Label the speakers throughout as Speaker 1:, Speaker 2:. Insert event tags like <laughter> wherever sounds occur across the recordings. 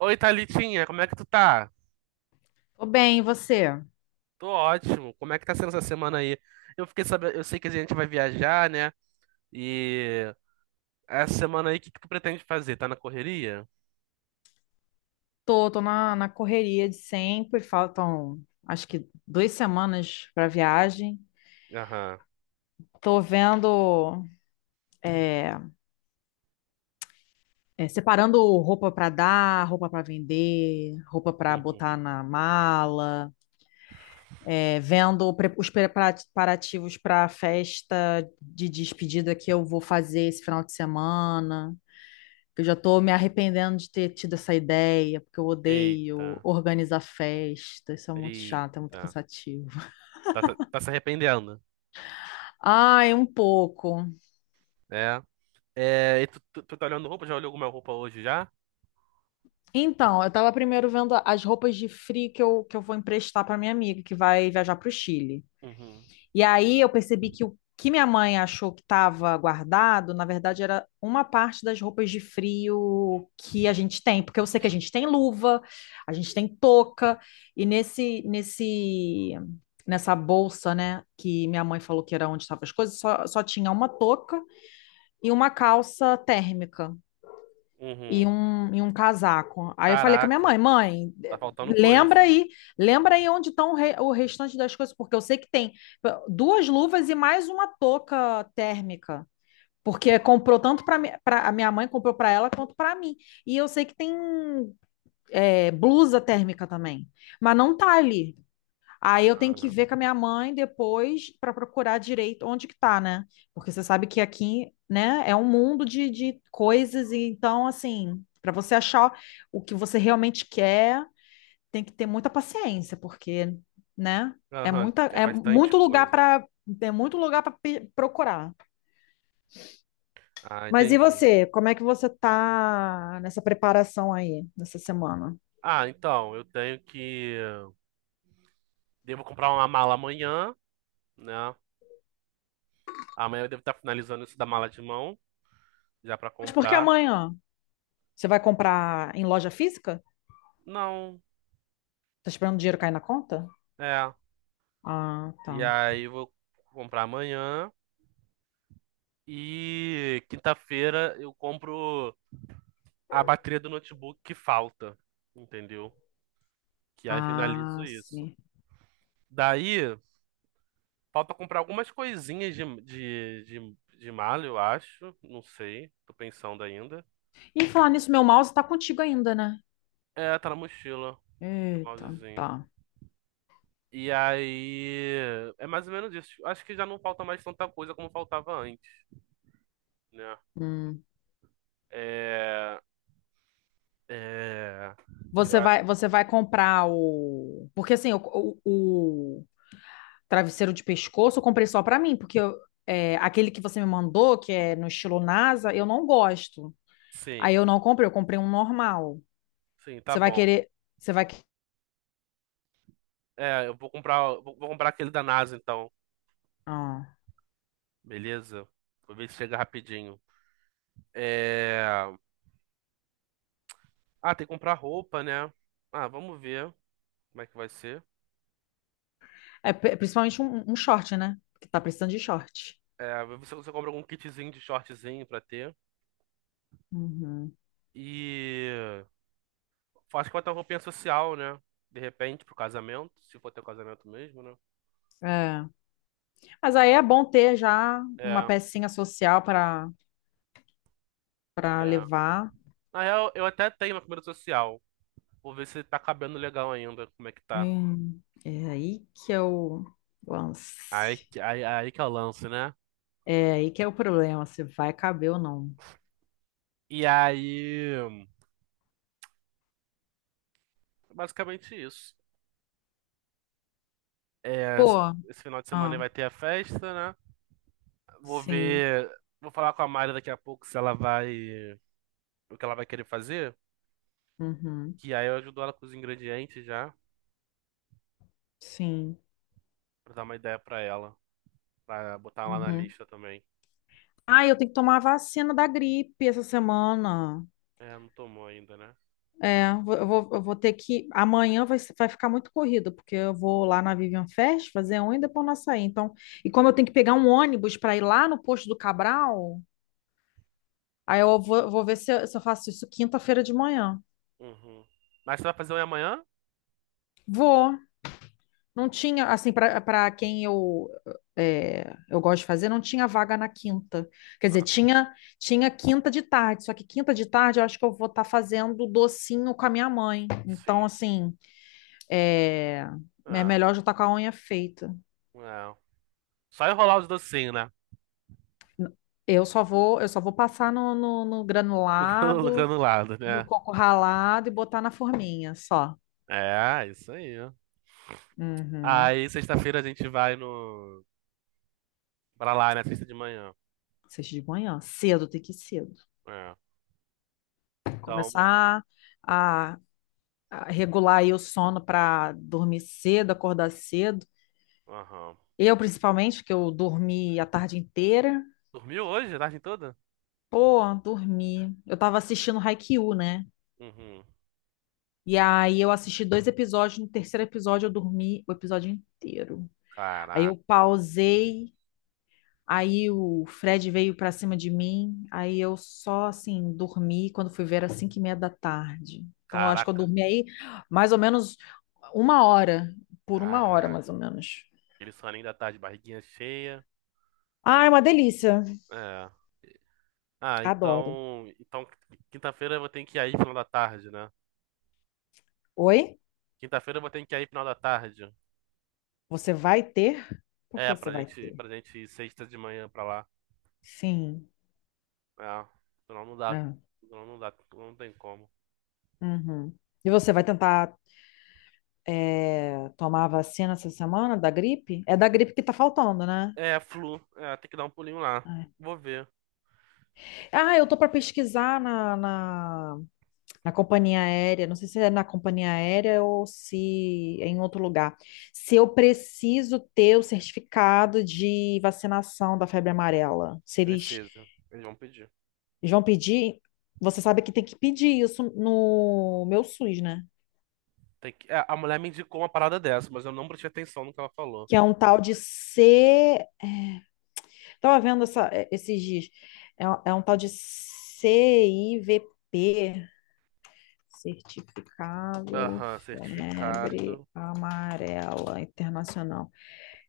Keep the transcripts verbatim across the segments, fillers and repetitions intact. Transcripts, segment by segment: Speaker 1: Oi, Thalitinha, como é que tu tá?
Speaker 2: Tô bem, e você?
Speaker 1: Tô ótimo. Como é que tá sendo essa semana aí? Eu fiquei sabendo, eu sei que a gente vai viajar, né? E essa semana aí, o que que tu pretende fazer? Tá na correria?
Speaker 2: Tô, tô na, na correria de sempre, faltam acho que duas semanas pra viagem.
Speaker 1: Aham.
Speaker 2: Tô vendo, é, é, separando roupa pra dar, roupa pra vender, roupa pra
Speaker 1: Uhum.
Speaker 2: botar na mala, é, vendo pre- os preparativos pra festa de despedida que eu vou fazer esse final de semana. Eu já tô me arrependendo de ter tido essa ideia, porque eu odeio
Speaker 1: Eita,
Speaker 2: organizar festa, isso é muito chato, é muito
Speaker 1: eita.
Speaker 2: cansativo.
Speaker 1: Tá, se- tá se arrependendo,
Speaker 2: Ai, um pouco.
Speaker 1: né? É, e tu, tu, tu tá olhando roupa? Já olhou alguma roupa hoje já?
Speaker 2: Então, eu tava primeiro vendo as roupas de frio que eu, que eu vou emprestar para minha amiga que vai viajar para o Chile.
Speaker 1: Uhum.
Speaker 2: E aí eu percebi que o que minha mãe achou que estava guardado, na verdade, era uma parte das roupas de frio que a gente tem, porque eu sei que a gente tem luva, a gente tem touca, e nesse, nesse, nessa bolsa, né, que minha mãe falou que era onde estavam as coisas, só, só tinha uma touca e uma calça térmica. e
Speaker 1: Uhum.
Speaker 2: um, e um casaco. Aí eu falei com a minha
Speaker 1: Caraca,
Speaker 2: mãe, mãe,
Speaker 1: tá faltando
Speaker 2: lembra
Speaker 1: coisa.
Speaker 2: aí, lembra aí onde estão o, re- o restante das coisas, porque eu sei que tem duas luvas e mais uma touca térmica. Porque comprou tanto para a minha mãe, comprou para ela quanto para mim. E eu sei que tem é, blusa térmica também. Mas não tá ali. Aí eu tenho que
Speaker 1: Aham.
Speaker 2: ver com a minha mãe depois para procurar direito onde que tá, né? Porque você sabe que aqui, né, é um mundo de, de coisas, e então, assim, para você achar o que você realmente quer, tem que ter muita paciência, porque, né, é
Speaker 1: Aham,
Speaker 2: muita,
Speaker 1: é
Speaker 2: é
Speaker 1: bastante
Speaker 2: muito lugar
Speaker 1: coisa.
Speaker 2: para é muito lugar para procurar.
Speaker 1: Ah,
Speaker 2: Mas e
Speaker 1: entendi.
Speaker 2: você? Como é que você tá nessa preparação aí, nessa semana?
Speaker 1: Ah, então, eu tenho que. Devo comprar uma mala amanhã, né? Amanhã eu devo estar finalizando isso da mala de mão, já pra
Speaker 2: Mas por que
Speaker 1: comprar.
Speaker 2: amanhã? Você vai comprar em loja física?
Speaker 1: Não,
Speaker 2: Tá esperando o dinheiro cair na conta?
Speaker 1: é.
Speaker 2: Ah, tá.
Speaker 1: E aí eu vou comprar amanhã e quinta-feira eu compro a bateria do notebook que falta, entendeu? Que aí finalizo
Speaker 2: Ah,
Speaker 1: isso.
Speaker 2: sim.
Speaker 1: Daí falta comprar algumas coisinhas de, de, de, de mala, eu acho. Não sei, tô pensando ainda.
Speaker 2: E falar nisso, meu mouse tá contigo ainda, né?
Speaker 1: É, tá na mochila, o
Speaker 2: Eita,
Speaker 1: mousezinho.
Speaker 2: tá.
Speaker 1: E aí, é mais ou menos isso. Tipo, acho que já não falta mais tanta coisa como faltava antes, né?
Speaker 2: Hum.
Speaker 1: É, é, eu
Speaker 2: Você
Speaker 1: acho,
Speaker 2: vai, você vai comprar o. Porque assim, o, o, o travesseiro de pescoço eu comprei só pra mim, porque eu- é, aquele que você me mandou, que é no estilo NASA, eu não gosto. Aí
Speaker 1: sim,
Speaker 2: eu não comprei, eu comprei um normal.
Speaker 1: sim, tá
Speaker 2: Você vai
Speaker 1: bom.
Speaker 2: querer. Você vai. que-
Speaker 1: É, eu vou comprar, vou, vou comprar aquele da NASA então,
Speaker 2: Ah.
Speaker 1: beleza? Vou ver se chega rapidinho. É, ah, tem que comprar roupa, né? Ah, vamos ver como é que vai ser.
Speaker 2: É pri- principalmente um, um short, né? Porque tá precisando de short.
Speaker 1: É, vou ver se você compra algum kitzinho de shortzinho pra ter.
Speaker 2: Uhum.
Speaker 1: E acho que vai ter uma roupinha social, né? De repente, pro casamento, se for teu casamento mesmo, né?
Speaker 2: É. Mas aí é bom ter já uma
Speaker 1: É,
Speaker 2: pecinha social para para
Speaker 1: é.
Speaker 2: levar.
Speaker 1: Na real, eu até tenho uma comida social. Vou ver se tá cabendo legal ainda, como é que tá.
Speaker 2: Hum, é aí que é o
Speaker 1: Aí,
Speaker 2: lance.
Speaker 1: que- aí, aí que é o lance, né?
Speaker 2: É aí que é o problema, se vai caber ou não.
Speaker 1: E aí, basicamente isso. É,
Speaker 2: Pô,
Speaker 1: esse final de semana aí
Speaker 2: ah,
Speaker 1: vai ter a festa, né? Vou
Speaker 2: sim,
Speaker 1: ver, vou falar com a Mari daqui a pouco se ela vai, o que ela vai querer fazer,
Speaker 2: uhum,
Speaker 1: que aí eu ajudo ela com os ingredientes já,
Speaker 2: sim,
Speaker 1: pra dar uma ideia pra ela, pra botar lá na
Speaker 2: uhum.
Speaker 1: lista também.
Speaker 2: Ah, eu tenho que tomar a vacina da gripe essa semana.
Speaker 1: É, não tomou ainda, né?
Speaker 2: É, eu vou, eu vou eu vou ter que. Amanhã vai, ser- vai ficar muito corrido, porque eu vou lá na Vivian Fest fazer um e depois nós sair. Então, e como eu tenho que pegar um ônibus para ir lá no posto do Cabral, aí eu vou, vou ver se eu, se eu faço isso quinta-feira de manhã.
Speaker 1: Uhum. Mas você vai fazer um amanhã?
Speaker 2: Vou. Não tinha, assim, para para quem eu é, eu gosto de fazer, não tinha vaga na quinta. Quer dizer,
Speaker 1: Aham.
Speaker 2: tinha tinha quinta de tarde, só que quinta de tarde eu acho que eu vou estar fazendo docinho com a minha mãe. Então,
Speaker 1: Sim.
Speaker 2: assim, é, é
Speaker 1: É.
Speaker 2: melhor já estar com a unha feita.
Speaker 1: Não. Só enrolar os docinhos, né?
Speaker 2: Eu só vou eu só vou passar no, no, no
Speaker 1: <laughs> No granu- no
Speaker 2: granulado,
Speaker 1: granulado,
Speaker 2: no
Speaker 1: né?
Speaker 2: coco ralado e botar na forminha, só.
Speaker 1: É, isso aí. Ó.
Speaker 2: Uhum.
Speaker 1: Aí, sexta-feira a gente vai no... pra lá, né? Sexta de manhã.
Speaker 2: Sexta de manhã, cedo, tem que ir cedo.
Speaker 1: É. Então, bot-
Speaker 2: Começar a, a regular aí o sono para dormir cedo, acordar cedo.
Speaker 1: aham.
Speaker 2: Eu, principalmente, que eu dormi a tarde inteira.
Speaker 1: Dormiu hoje, a tarde toda?
Speaker 2: Pô, dormi. Eu tava assistindo Haikyuu, né?
Speaker 1: Uhum.
Speaker 2: E aí eu assisti dois episódios, no terceiro episódio eu dormi o episódio inteiro. Aí eu
Speaker 1: Caraca.
Speaker 2: pausei. Aí o Fred veio pra cima de mim, aí eu só assim dormi quando fui ver era cinco e meia da tarde. Então eu acho que eu
Speaker 1: Caraca.
Speaker 2: dormi aí mais ou menos uma hora, por uma hora mais
Speaker 1: Caraca.
Speaker 2: ou menos.
Speaker 1: Aquele soninho da tarde, barriguinha cheia.
Speaker 2: Ah, é uma delícia.
Speaker 1: É. Ah,
Speaker 2: Adoro.
Speaker 1: então... então, quinta-feira eu vou ter que ir aí final da tarde, né?
Speaker 2: Oi?
Speaker 1: Quinta-feira eu vou ter que ir aí final da tarde.
Speaker 2: Você vai ter? Por que
Speaker 1: É,
Speaker 2: você
Speaker 1: pra
Speaker 2: vai
Speaker 1: gente,
Speaker 2: ter?
Speaker 1: pra gente ir sexta de manhã pra lá.
Speaker 2: Sim.
Speaker 1: Ah, não, não dá.
Speaker 2: É.
Speaker 1: Não, não dá. Não tem como.
Speaker 2: Uhum. E você vai tentar é, tomar a vacina essa semana da gripe? É da gripe que tá faltando, né?
Speaker 1: É, flu. É, tem que dar um pulinho lá.
Speaker 2: É.
Speaker 1: Vou ver.
Speaker 2: Ah, eu tô para pesquisar na, na, Na companhia aérea, não sei se é na companhia aérea ou se é em outro lugar. Se eu preciso ter o certificado de vacinação da febre amarela, se eles
Speaker 1: Precisa. Eles vão pedir.
Speaker 2: vão pedir, você sabe que tem que pedir isso no meu SUS, né?
Speaker 1: Tem que... é, a mulher me indicou uma parada dessa, mas eu não prestei atenção no que ela falou.
Speaker 2: Que é um tal de C. Estava vendo essa- é, esses dias. É, um é um tal de C I V P, Certificado
Speaker 1: Aham,
Speaker 2: Febre
Speaker 1: certificado.
Speaker 2: Amarela Internacional.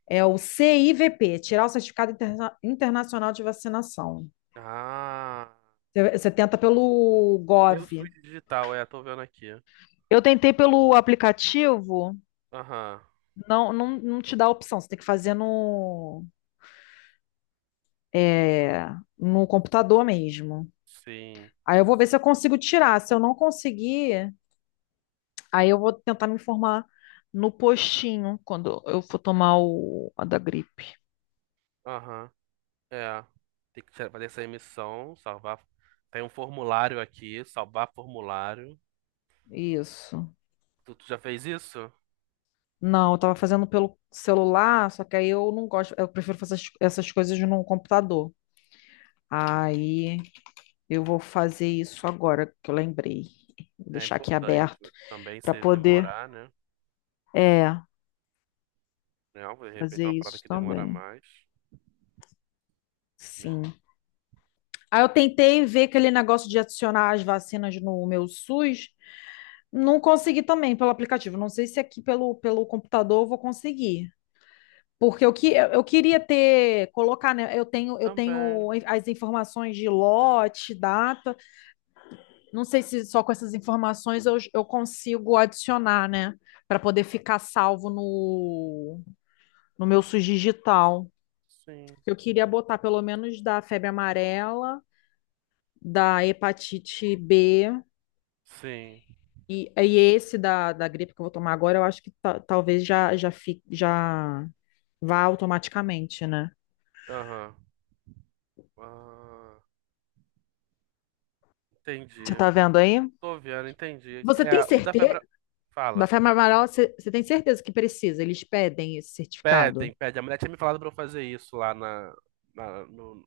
Speaker 2: É o C I V P, tirar o Certificado Interna- Internacional de Vacinação.
Speaker 1: Ah,
Speaker 2: Você você tenta pelo
Speaker 1: eu
Speaker 2: gov
Speaker 1: sou digital, é, tô vendo aqui.
Speaker 2: Eu tentei pelo aplicativo,
Speaker 1: Aham,
Speaker 2: não, não, não te dá a opção, você tem que fazer no, é, no computador mesmo.
Speaker 1: sim.
Speaker 2: Aí eu vou ver se eu consigo tirar. Se eu não conseguir, aí eu vou tentar me informar no postinho quando eu for tomar o, a da gripe.
Speaker 1: Aham, é. Tem que tirar- fazer essa emissão, salvar. Tem um formulário aqui, salvar formulário.
Speaker 2: Isso.
Speaker 1: Tu, tu já fez isso?
Speaker 2: Não, eu tava fazendo pelo celular, só que aí eu não gosto, eu prefiro fazer as- essas coisas no computador. Aí eu vou fazer isso agora que eu lembrei. Vou
Speaker 1: É
Speaker 2: deixar aqui
Speaker 1: importante.
Speaker 2: aberto
Speaker 1: Também
Speaker 2: para
Speaker 1: se
Speaker 2: poder,
Speaker 1: demorar, né?
Speaker 2: é,
Speaker 1: Não, de repente é
Speaker 2: fazer
Speaker 1: uma parada
Speaker 2: isso
Speaker 1: que demora
Speaker 2: também.
Speaker 1: mais, né?
Speaker 2: Sim. Aí eu tentei ver aquele negócio de adicionar as vacinas no meu SUS, não consegui também pelo aplicativo. Não sei se aqui pelo, pelo computador eu vou conseguir. Porque eu, que, eu eu queria ter, colocar, né? Eu tenho, eu
Speaker 1: Também,
Speaker 2: tenho as informações de lote, data. Não sei se só com essas informações eu, eu consigo adicionar, né? Para poder ficar salvo no, no meu SUS digital.
Speaker 1: sim.
Speaker 2: Eu queria botar pelo menos da febre amarela, da hepatite bê
Speaker 1: Sim,
Speaker 2: e, e esse da, da gripe que eu vou tomar agora, eu acho que ta- talvez já, já, fique, já vá automaticamente, né?
Speaker 1: aham. Ah,
Speaker 2: Você
Speaker 1: entendi.
Speaker 2: tá vendo aí?
Speaker 1: Tô vendo, entendi.
Speaker 2: Você tem
Speaker 1: É, o da
Speaker 2: certeza?
Speaker 1: febre. Fala.
Speaker 2: Café Marmarol, você você tem certeza que precisa? Eles pedem esse certificado.
Speaker 1: Pedem, pedem. A mulher tinha me falado pra eu fazer isso lá na. na- no,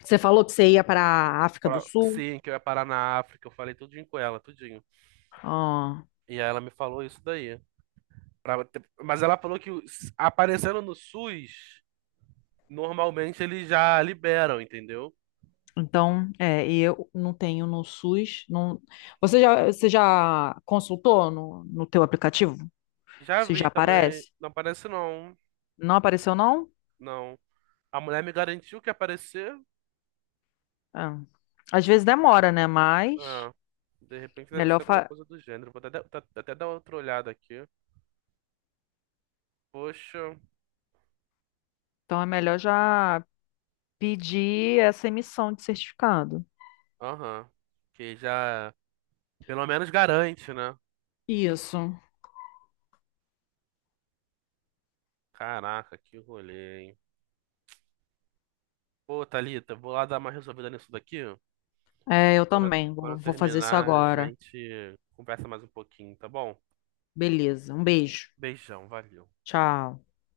Speaker 2: Você falou que você ia para a África do
Speaker 1: pra-
Speaker 2: Sul?
Speaker 1: sim, que eu ia parar na África. Eu falei tudinho com ela, tudinho.
Speaker 2: Ah,
Speaker 1: E aí ela me falou isso daí. Pra- ter- Mas ela falou que os- aparecendo no S U S, normalmente eles já liberam, entendeu?
Speaker 2: então, é, e eu não tenho no SUS. Não... Você já, você já consultou no, no teu aplicativo?
Speaker 1: Já
Speaker 2: Se já
Speaker 1: vi também.
Speaker 2: aparece?
Speaker 1: Não aparece não.
Speaker 2: Não apareceu, não?
Speaker 1: Não. A mulher me garantiu que ia aparecer.
Speaker 2: Ah, às vezes demora, né? Mas
Speaker 1: Ah, de repente deve
Speaker 2: melhor
Speaker 1: ser alguma
Speaker 2: fa-
Speaker 1: coisa do gênero. Vou até, até- até dar outra olhada aqui. Poxa.
Speaker 2: então é melhor já pedir essa emissão de certificado.
Speaker 1: Aham. Que já. Pelo menos garante, né?
Speaker 2: Isso.
Speaker 1: Caraca, que rolê, hein? Pô, Thalita, vou lá dar uma resolvida nisso daqui.
Speaker 2: É, eu
Speaker 1: Quando eu,
Speaker 2: também.
Speaker 1: quando
Speaker 2: Vou
Speaker 1: eu
Speaker 2: vou fazer isso
Speaker 1: terminar, a
Speaker 2: agora.
Speaker 1: gente conversa mais um pouquinho, tá bom?
Speaker 2: Beleza. Um beijo.
Speaker 1: Beijão, valeu.
Speaker 2: Tchau.